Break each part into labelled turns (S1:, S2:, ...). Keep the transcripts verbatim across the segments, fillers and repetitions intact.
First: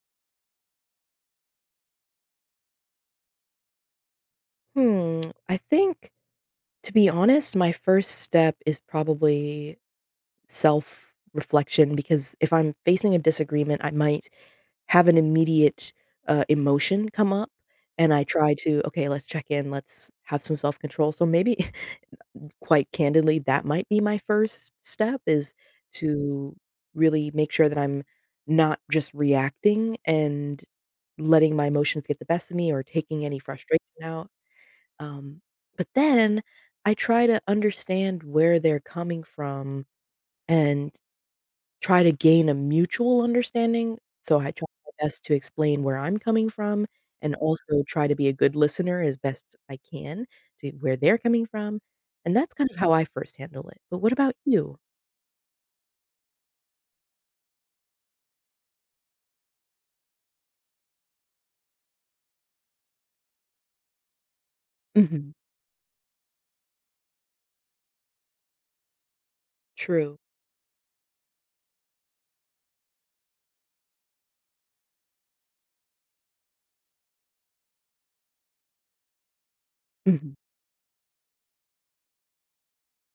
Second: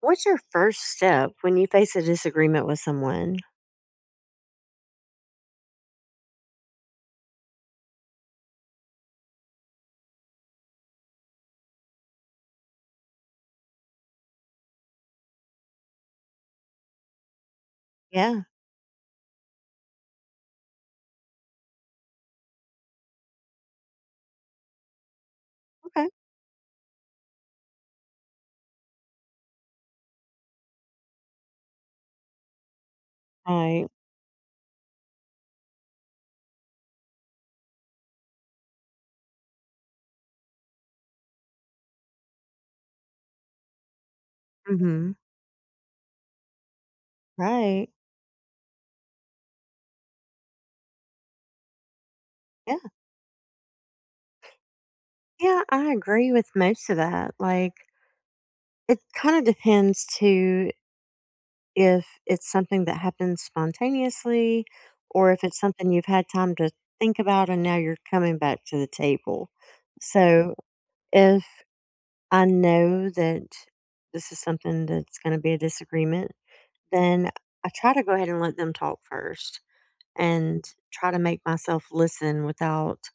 S1: What's your first step when you face a disagreement with someone?
S2: Hmm, I think, to be honest, my first step is probably self-reflection because if I'm facing a disagreement, I might have an immediate, uh, emotion come up, and I
S1: Yeah.
S2: try to, "Okay, let's check in, let's have some self-control." So maybe, quite candidly, that might be my first step is
S1: Okay.
S2: to really make sure that I'm not just reacting and letting my emotions get the best of me or taking any frustration
S1: Right.
S2: out. Um, but then I try to understand where they're coming from and try to gain a mutual understanding. So I try
S1: Mm,
S2: my
S1: hmm.
S2: best to explain where I'm coming from and also
S1: Right.
S2: try to be a good listener as best I can to where they're coming from. And that's kind
S1: Yeah.
S2: of how I first handle it. But what about you?
S1: Yeah, I agree with most of that. Like, it kind of depends to if it's something that happens spontaneously
S2: Hmm.
S1: or if it's something you've had time to think about and now you're coming back to the table.
S2: True.
S1: So, if I know that this is something that's going to be a disagreement, then I try to go ahead and let them talk first.
S2: Hmm.
S1: And try to make myself listen without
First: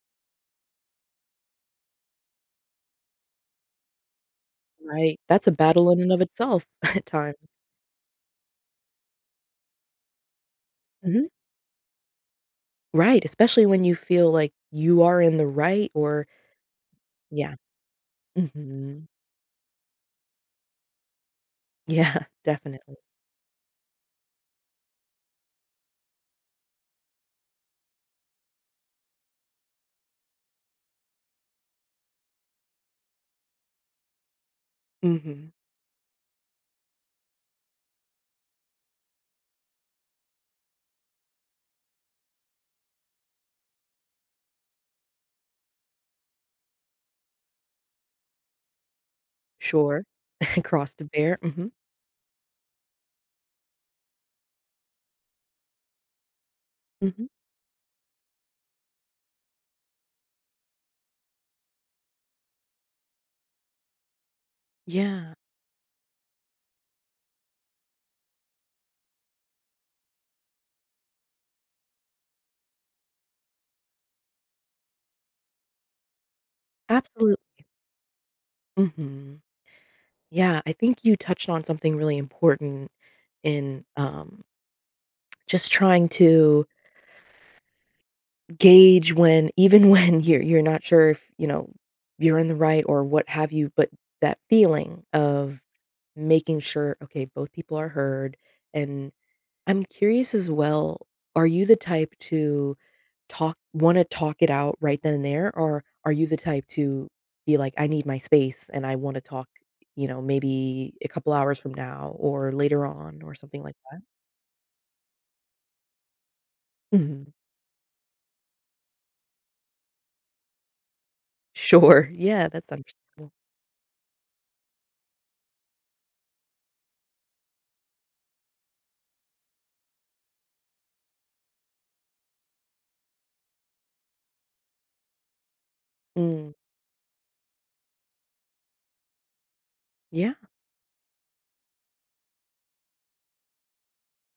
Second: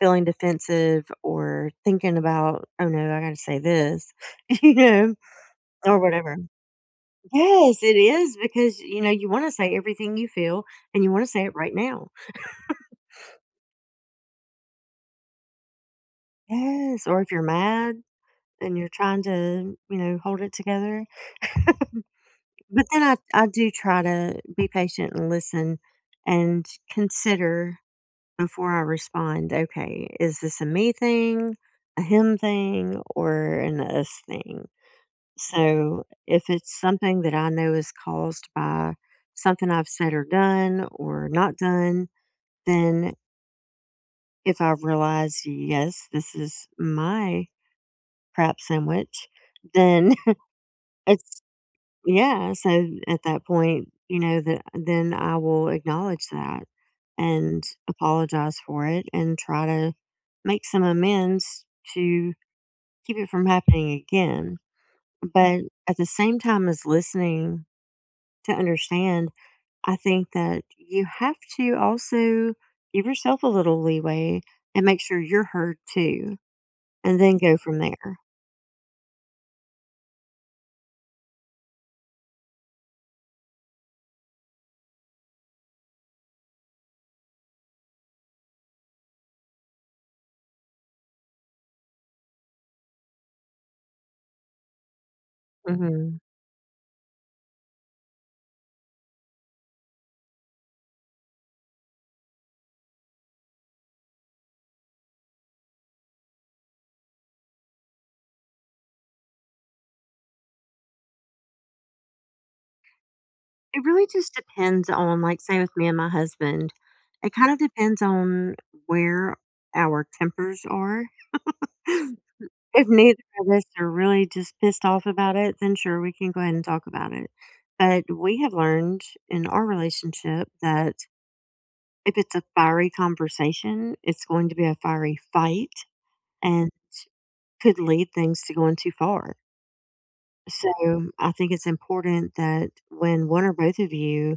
S1: feeling defensive or thinking about, oh no, I gotta say this, you know,
S2: Right. That's a battle
S1: or
S2: in and of
S1: whatever.
S2: itself at times.
S1: Yes, it is because you know, you want to say everything you feel and you want
S2: Hmm.
S1: to say it right now.
S2: Right. Especially when you feel like you are in the right or,
S1: Yes. Or if you're
S2: yeah.
S1: mad and you're
S2: Hmm.
S1: trying to, you know, hold it together.
S2: Yeah,
S1: But
S2: definitely.
S1: then I, I do try to be patient and listen and consider before I respond, okay, is this a me thing, a him thing, or an us thing?
S2: Mhm.
S1: So if it's something that I know is caused by something I've said or done or not done, then if I realize, yes, this is my crap sandwich,
S2: Sure.
S1: then
S2: Cross to bear.
S1: it's
S2: Mhm,
S1: yeah, so at that point, you know, that then I will acknowledge that
S2: mhm.
S1: and apologize for it and try to make some amends to keep it from happening again.
S2: Yeah,
S1: But at the same time as listening to understand, I think that you have to also give yourself a little leeway and make sure you're heard too, and
S2: absolutely.
S1: then go from there.
S2: Mhm. Yeah, I think you touched on something really important in, um, just trying to gauge when even when you're you're not sure if, you know, you're in the right or what have you, but that feeling of
S1: Hmm.
S2: making sure, okay, both people are heard, and I'm curious as well, are you the type to Talk wanna talk it out right then and there, or are you the type to be like, "I need my space and I wanna talk," you know, "maybe a couple hours from now or later on," or something like
S1: It
S2: that?
S1: really just depends on, like, say with me and my husband,
S2: Mhm.
S1: it kind of depends on where our tempers are.
S2: Sure. Yeah, that's
S1: If neither
S2: understandable.
S1: of us are really just pissed off about it, then sure, we can go ahead and talk about it. But we have learned in our relationship that if it's a fiery conversation, it's going to be a fiery fight
S2: Mm.
S1: and could lead things to going too far.
S2: Yeah.
S1: So I think it's important that when one or both of you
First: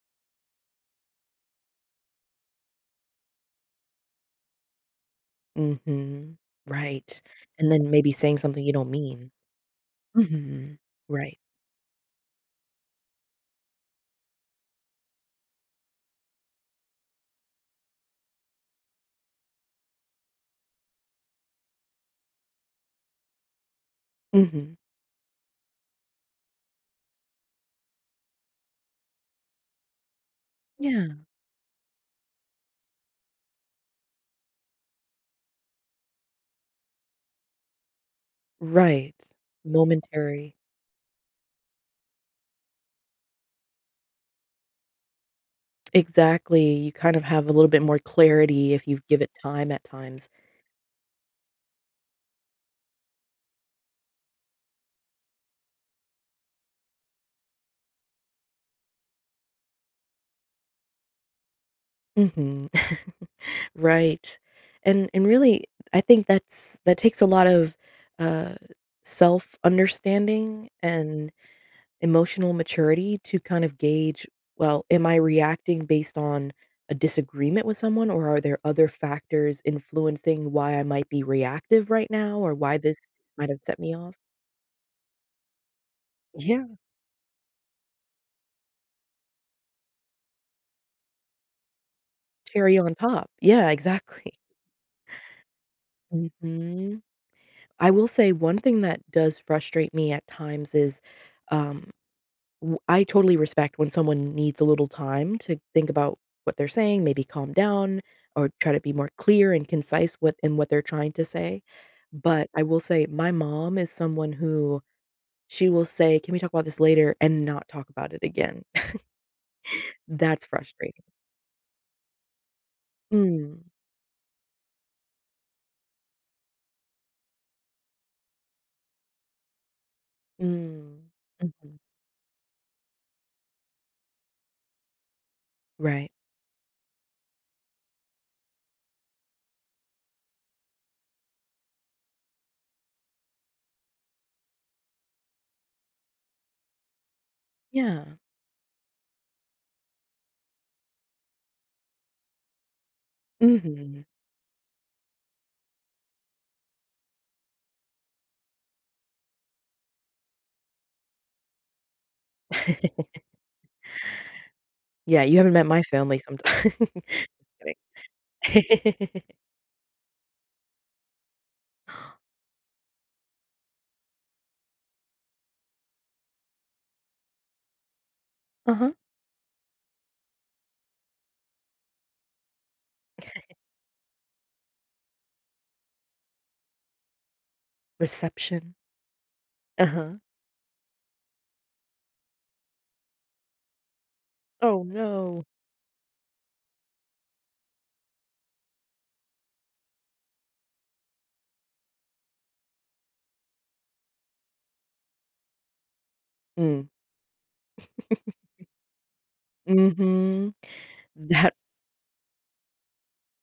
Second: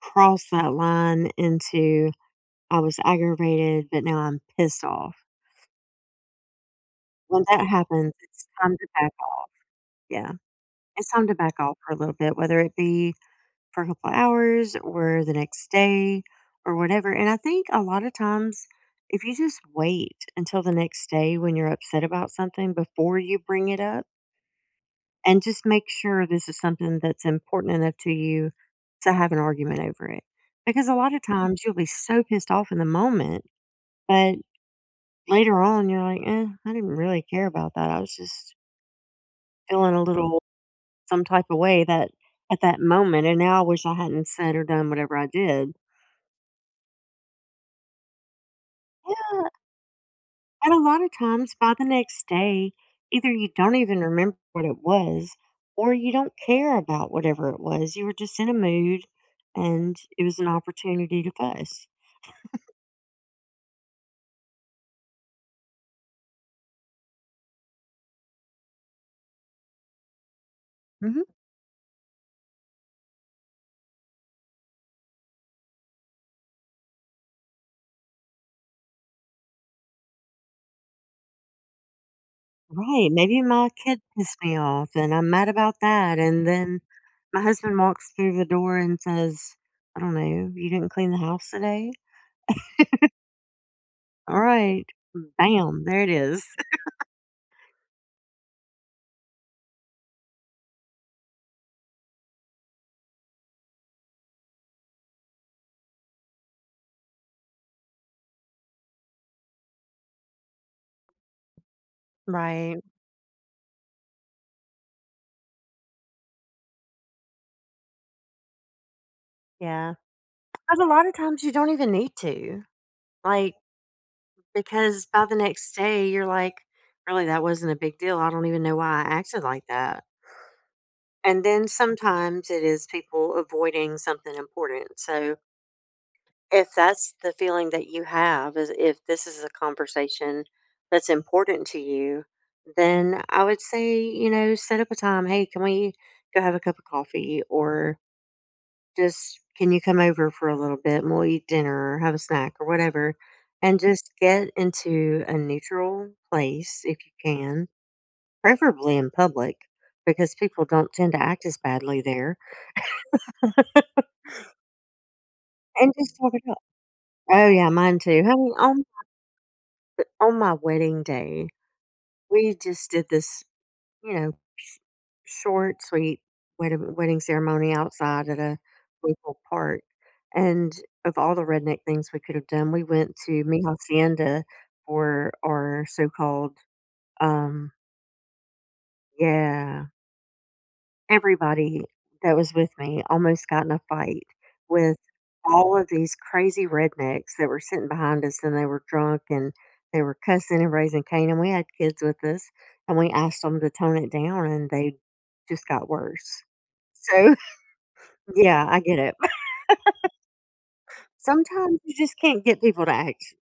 S1: cross that line into I was aggravated, but now I'm pissed off.
S2: Mhm. Right.
S1: When that
S2: And then maybe
S1: happens,
S2: saying
S1: it's
S2: something you
S1: time to
S2: don't
S1: back
S2: mean.
S1: off. Yeah.
S2: Mhm.
S1: It's time to
S2: Right.
S1: back off for a little bit, whether it be for a couple of hours or the next day or whatever. And I think a lot of times, if you just wait until the next day when you're upset about something before you bring it up
S2: Mhm.
S1: and just make sure this is something that's important enough to you to have an argument over it. Because a lot of
S2: Yeah.
S1: times you'll be so pissed off in the moment, but later on, you're like, "Eh, I didn't really care about that. I was just
S2: Right.
S1: feeling a little
S2: Momentary.
S1: some type of way that at that moment, and now I wish I hadn't said or done whatever I did."
S2: Exactly. You kind of have a little bit more clarity if you give it
S1: Yeah,
S2: time at times.
S1: and a lot of times by the next day, either you don't even remember what it was or you don't care about whatever it was. You were just in a mood and it was an opportunity to fuss.
S2: Mhm. Right. And and really, I think that's that takes a lot of, uh, self-understanding
S1: Mhm.
S2: and emotional maturity to kind of gauge, well, am I reacting based on a disagreement with someone, or are there other factors influencing why I might be reactive right now or why this
S1: Right, maybe
S2: might have
S1: my
S2: set me
S1: kid
S2: off?
S1: pissed me off and I'm mad about that, and
S2: Yeah.
S1: then my husband walks through the door and says, I don't know, you didn't clean the house today?
S2: Cherry on top. Yeah, exactly.
S1: All right. Bam, there it is.
S2: Mhm. I will say one thing that does frustrate me at times is, um W I totally respect when someone needs a little time to think about what they're saying, maybe calm down or try to be more clear and concise what in what they're trying to say, but I will
S1: Right.
S2: say my mom is someone who she will say, "Can we talk about this later?" and not talk about it again.
S1: Yeah.
S2: That's
S1: But a
S2: frustrating.
S1: lot of times you don't even need to. Like,
S2: Mm,
S1: because by the next day, you're like, really, that wasn't a big deal. I don't even know why I acted like that.
S2: mm,
S1: And then
S2: mhm,
S1: sometimes it is people avoiding something important. So
S2: right.
S1: if that's the feeling that you have, is if this is a conversation that's important to you, then I would say, you know, set up a time. Hey, can we go have a cup of coffee? Or
S2: Yeah.
S1: just can you come over for a little bit and we'll eat dinner or have a snack or whatever? And
S2: Mhm.
S1: just get into a neutral place if you can, preferably in public, because people don't tend to act as badly there and
S2: Yeah, you haven't met my
S1: just
S2: family
S1: talk it up.
S2: sometimes.
S1: Oh yeah, mine too. Honey, on on my wedding day, we just did this, you know, sh- short, sweet wed- wedding ceremony outside at a
S2: Uh-huh.
S1: local park. And of all the redneck things we could have done, we went to Mi Hacienda for our so called, um,
S2: Reception.
S1: yeah,
S2: Uh-huh.
S1: everybody that was with me almost got in a fight
S2: Oh,
S1: with
S2: no.
S1: all of these crazy rednecks that were sitting behind us, and they were drunk, and they were cussing and raising Cain, and we had kids with us, and we asked them to tone it down, and they just got worse.
S2: Mm.
S1: So, yeah, I get it.
S2: Mhm. That
S1: Sometimes you just can't get people to act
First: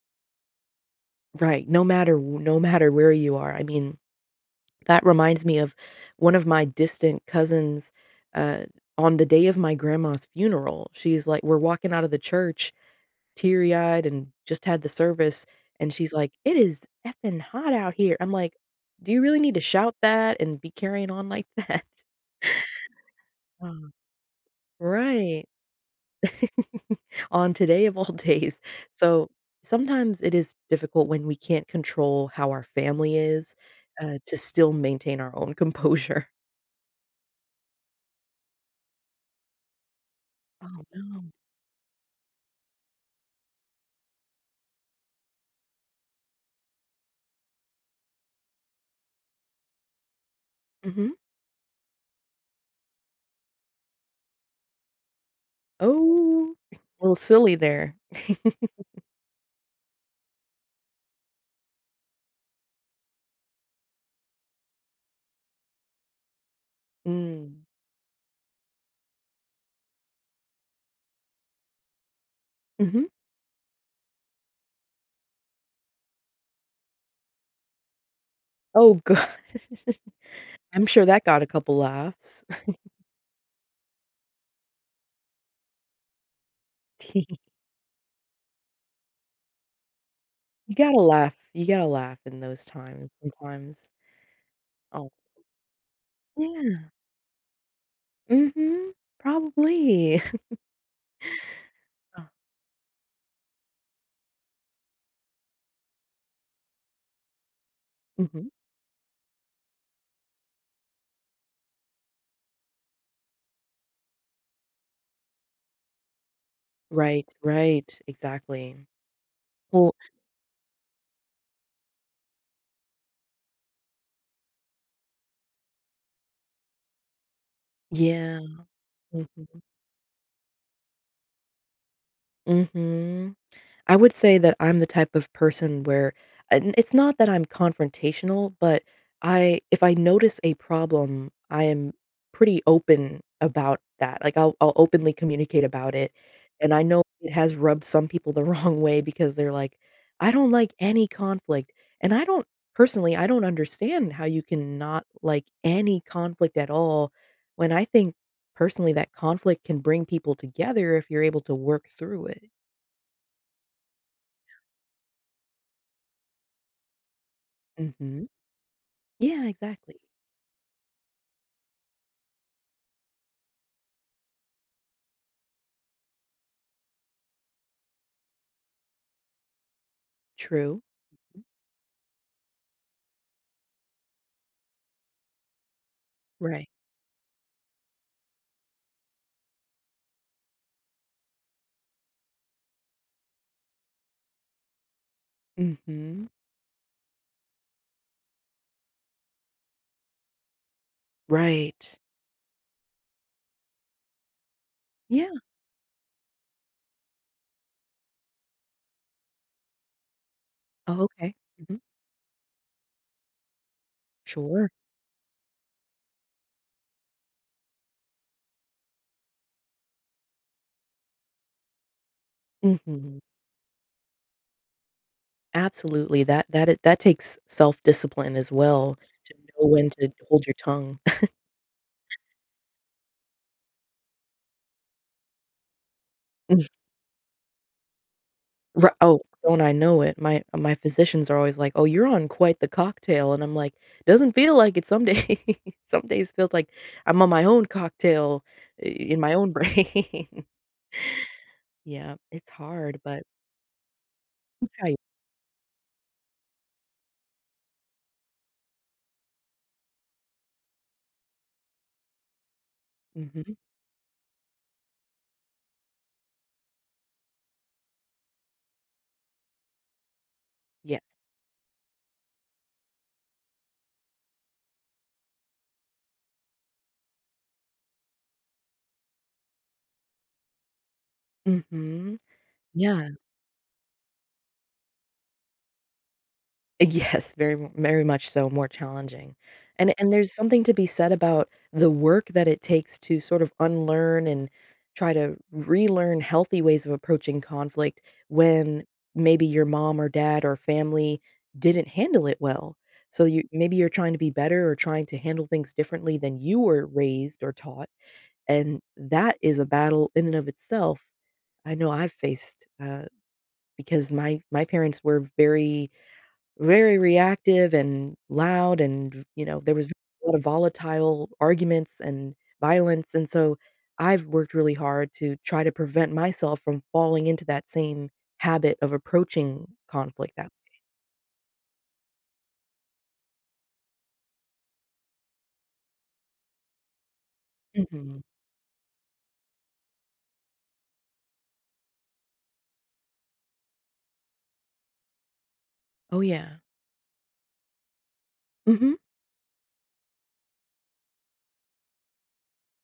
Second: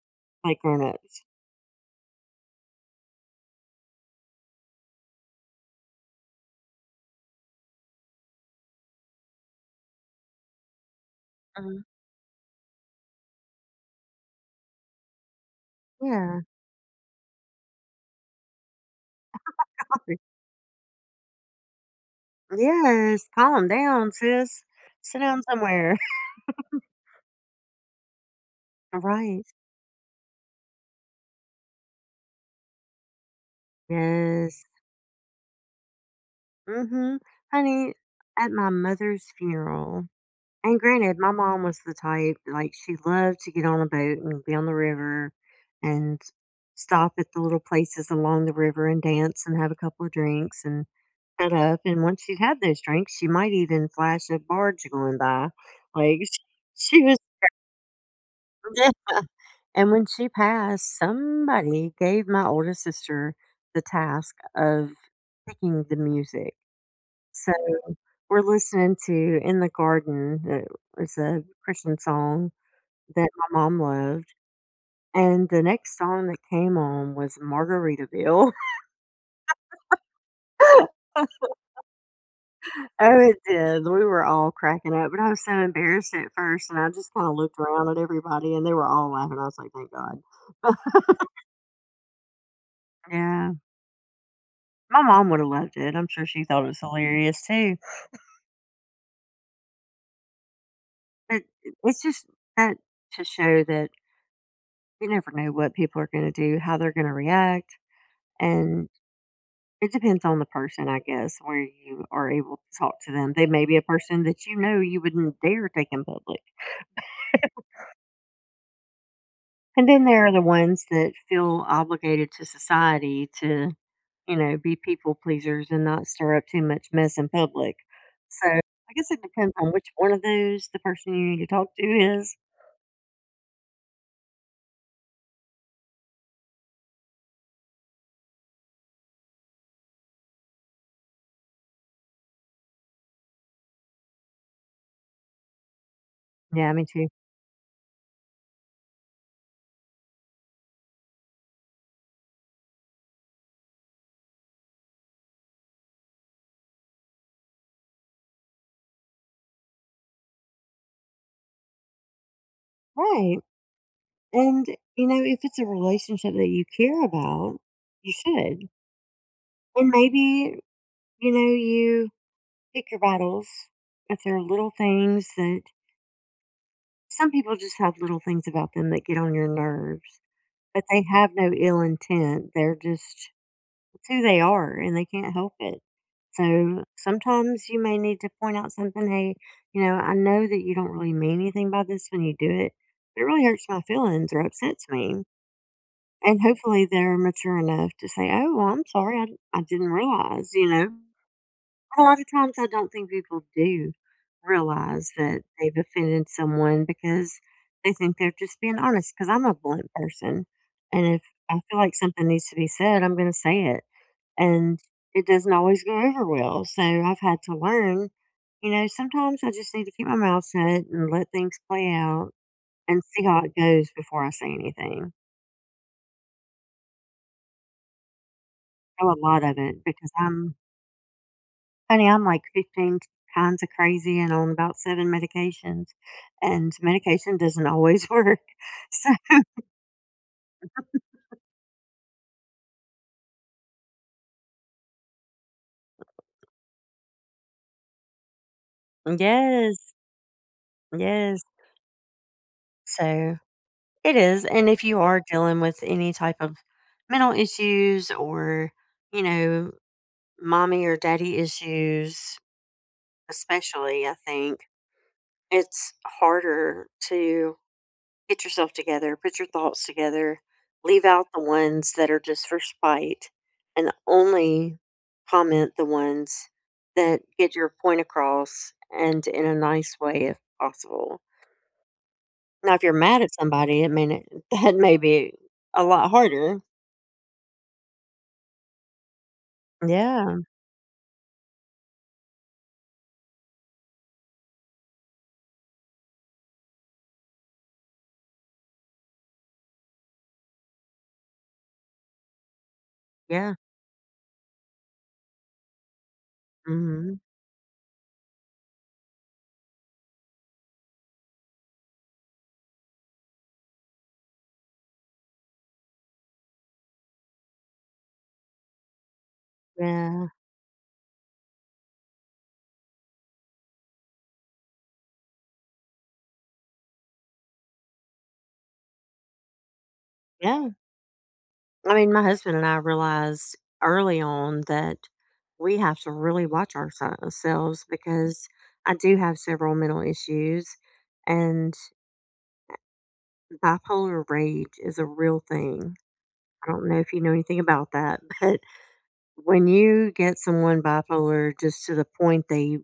S1: like grown-ups.
S2: right, no matter w no matter where you are, I mean, that reminds me of one of my distant cousins, uh, on the day of my grandma's funeral, she's like we're
S1: Mhm.
S2: walking out of the church teary-eyed and just had the service, and she's like,
S1: Yeah.
S2: "It is effing hot out here." I'm like, "Do you really need to shout that and be carrying on like that?"
S1: Yes, "Calm
S2: Oh.
S1: down, sis. Sit down
S2: Right.
S1: somewhere."
S2: On today of all days. So
S1: Right.
S2: sometimes it is difficult when we can't control how our family is uh, to
S1: Yes.
S2: still maintain our own composure.
S1: Mhm. Honey, at my mother's funeral and
S2: Oh
S1: granted,
S2: no.
S1: my mom was the type, like, she loved to get on a boat and be on the river and stop at the little places along the river and dance and have a couple of drinks and
S2: Hmm.
S1: shut up, and once she'd had those drinks, she might even flash a barge going by. Like,
S2: Oh, a
S1: she
S2: little
S1: was
S2: silly there.
S1: yeah, and when she passed, somebody gave my older sister the task of picking the music, so
S2: Mm.
S1: we're listening to "In the Garden," it was a Christian song
S2: Hmm.
S1: that my mom loved, and the next song that came on was Margaritaville.
S2: Oh god, I'm sure that got a couple laughs.
S1: Oh, it did, we were all cracking up, but I was so embarrassed at first, and I just
S2: You
S1: kinda looked around at everybody, and they were all laughing, I was like, "Thank God."
S2: gotta laugh. You gotta laugh in those times
S1: Yeah.
S2: sometimes.
S1: My
S2: Oh
S1: mom would have loved it, I'm sure she thought it was
S2: yeah.
S1: hilarious too,
S2: Hmm. Probably.
S1: but it's just that to show that you never know what people are gonna do, how they're gonna react,
S2: Hmm.
S1: and it depends on the person, I guess, where you are able to talk to them. They may be a person that you know you wouldn't dare take in public.
S2: Right. Right. Exactly.
S1: And
S2: Well,
S1: then there are the ones that feel obligated to society to, you know, be people pleasers and not stir up too much mess in public.
S2: yeah.
S1: So I guess it depends
S2: Uhum.
S1: on which one of those the person you need to talk to is.
S2: Uhum. I would say that I'm the type of person where and it's not that I'm confrontational, but I if I notice a problem, I am pretty open about that. Like I'll I'll openly communicate about it.
S1: Yeah,
S2: And I
S1: me
S2: know
S1: too.
S2: it has rubbed some people the wrong way because they're like, "I don't like any conflict." And I don't personally, I don't understand how you can not like any conflict at all when I think personally that conflict can bring people together if you're able to work through it.
S1: Right. And, you know, if it's a relationship that you care about, you
S2: Mhm.
S1: should.
S2: Yeah,
S1: And
S2: exactly.
S1: maybe, you know, you pick your battles. If there are little things that some people just have little things about them that get on your nerves,
S2: True.
S1: but they have no ill intent. They're just it's who they are and they can't help it.
S2: Right.
S1: So sometimes you may need to point out something, hey, you know, I know that you don't really mean anything by this when you do it, but it really hurts my feelings or upsets me.
S2: Mhm.
S1: And hopefully they're mature enough to say, oh, well, I'm sorry, I, I didn't realize, you know.
S2: Right.
S1: A lot of times I don't think people do realize
S2: Yeah.
S1: that they've offended someone because they think they're just being honest. Because 'cause I'm a blunt person,
S2: Oh,
S1: and if
S2: okay.
S1: I feel
S2: Mhm.
S1: like something needs to be said, I'm gonna say it,
S2: Sure.
S1: and it doesn't always go over well, so I've had to learn, you know, sometimes I just need to keep my mouth shut and let things play out and
S2: Mhm.
S1: see how it goes before I say anything.
S2: Absolutely. That that i that takes self-discipline as well
S1: Oh, a
S2: to
S1: lot of
S2: know
S1: it
S2: when
S1: because
S2: to hold
S1: I'm
S2: your tongue.
S1: Honey, I'm like fifteen kinds of crazy and on about seven medications, and medication doesn't always work.
S2: Ri
S1: So
S2: Oh, don't I know it. My my physicians are always like, "Oh, you're on quite the cocktail," and I'm like, "Doesn't feel like it some days." Some days feels like I'm on my own cocktail I in my own
S1: yes,
S2: brain.
S1: yes.
S2: Yeah, it's hard, but
S1: So, it is, and if you are dealing with any type of mental issues or, you know, mommy or daddy issues,
S2: mhm.
S1: especially, I think, it's harder to get yourself together, put your thoughts together, leave
S2: Yes.
S1: out the ones that are just for spite, and only comment the ones that get your point across and in a nice way if possible.
S2: Mhm.
S1: Now, if you're
S2: Yeah.
S1: mad at somebody, I mean, it, that may be a lot harder.
S2: Yes, very m very much so, more challenging. And and there's
S1: Yeah,
S2: something to be said about the work that it takes to sort of unlearn and try to relearn healthy ways of approaching conflict when maybe your mom or dad or family didn't handle it well. So you
S1: yeah,
S2: maybe you're trying to be better or trying to handle things differently than you were
S1: hmm,
S2: raised or taught, and that is a battle in and of itself. I know I've faced, uh, because my my parents were very very reactive and loud and, you know, there was a
S1: yeah,
S2: lot of volatile arguments and violence, and so I've worked really hard to try to prevent myself from falling into that same habit of approaching conflict that
S1: yeah. I mean, my husband and I realized early on that we have to really watch ourselves
S2: mhm.
S1: because I do have several mental issues, and bipolar rage is a real thing.
S2: Oh, yeah.
S1: I don't know if you know anything about that, but
S2: Mhm.
S1: when you get someone bipolar just to the point they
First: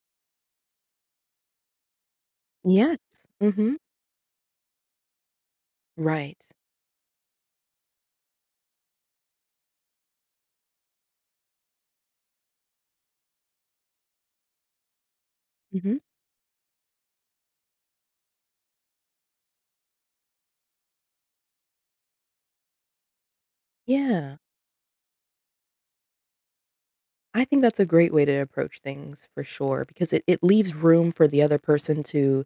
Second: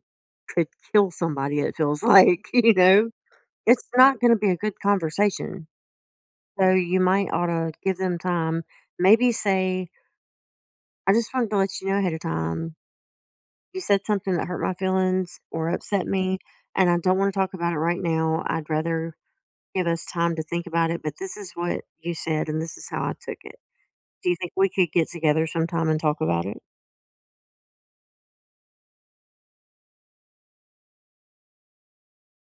S1: could kill somebody, it feels like, you
S2: Yes.
S1: know,
S2: Mhm.
S1: it's not going to be a good conversation.
S2: Right.
S1: So you might ought to give them time. Maybe say, I just wanted to let you know ahead of time you said something that hurt my feelings or
S2: Mhm.
S1: upset me, and I don't want to talk about it right now. I'd rather give us time to think about it, but this is what you said, and this is how I took it. Do you
S2: Yeah.
S1: think we could get together sometime and talk about it?
S2: I think that's a great way to approach things for sure because it it leaves room for the other person to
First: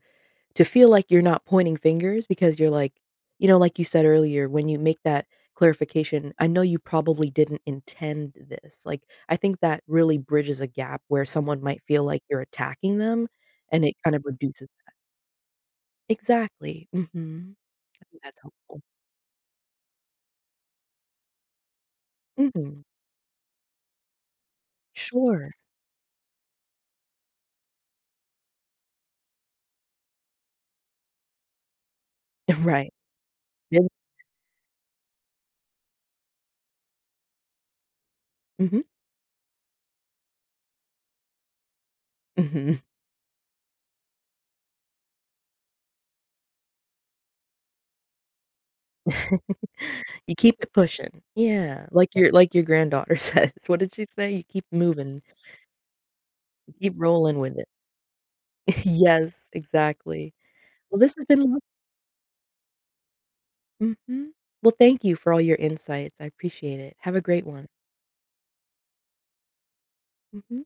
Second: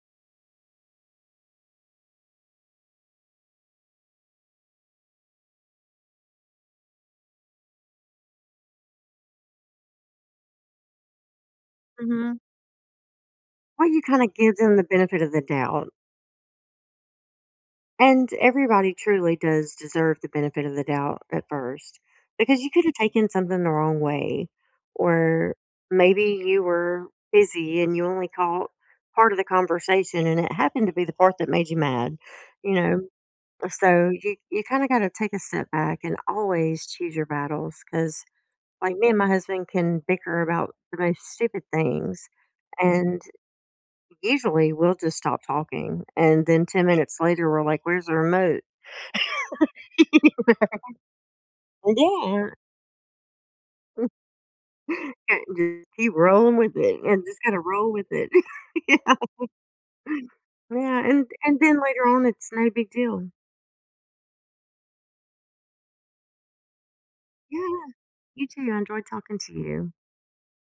S2: To feel like you're not pointing fingers because you're like you know, like you said earlier, when you make that clarification, I know you probably didn't intend this. Like, I think that really bridges a gap where someone might feel like
S1: Hmm.
S2: you're attacking them, and
S1: Well,
S2: it
S1: you
S2: kind of
S1: kinda give
S2: reduces
S1: them the benefit of the doubt,
S2: exactly. Mhm. I think
S1: and
S2: that's helpful.
S1: everybody truly does deserve the benefit of the doubt at first, because you
S2: Mhm.
S1: could have taken something the wrong way,
S2: Sure.
S1: or maybe you were busy and you only caught part of the conversation, and it happened to be the part that made you mad, you
S2: Right.
S1: know?
S2: And
S1: So, you you kinda gotta take a step back and always choose your battles, because
S2: mhm.
S1: like, me and my husband can bicker about the most stupid things,
S2: Mhm.
S1: and usually, we'll just stop talking, and then ten minutes later, we're like, "Where's the remote?"
S2: You keep it pushing. Yeah. Like your
S1: Yeah.
S2: like your granddaughter says. What did she say? "You keep moving.
S1: Just keep rolling with
S2: You keep
S1: it, and just
S2: rolling with
S1: gotta
S2: it."
S1: roll with it. Yeah.
S2: Yes, exactly. Well,
S1: Yeah,
S2: this has
S1: and
S2: been lo
S1: and then later on, it's no big deal.
S2: mhm. Well, thank you for all your insights. I appreciate it. Have a great one.
S1: Yeah, you too. I enjoyed talking to you.
S2: Mhm.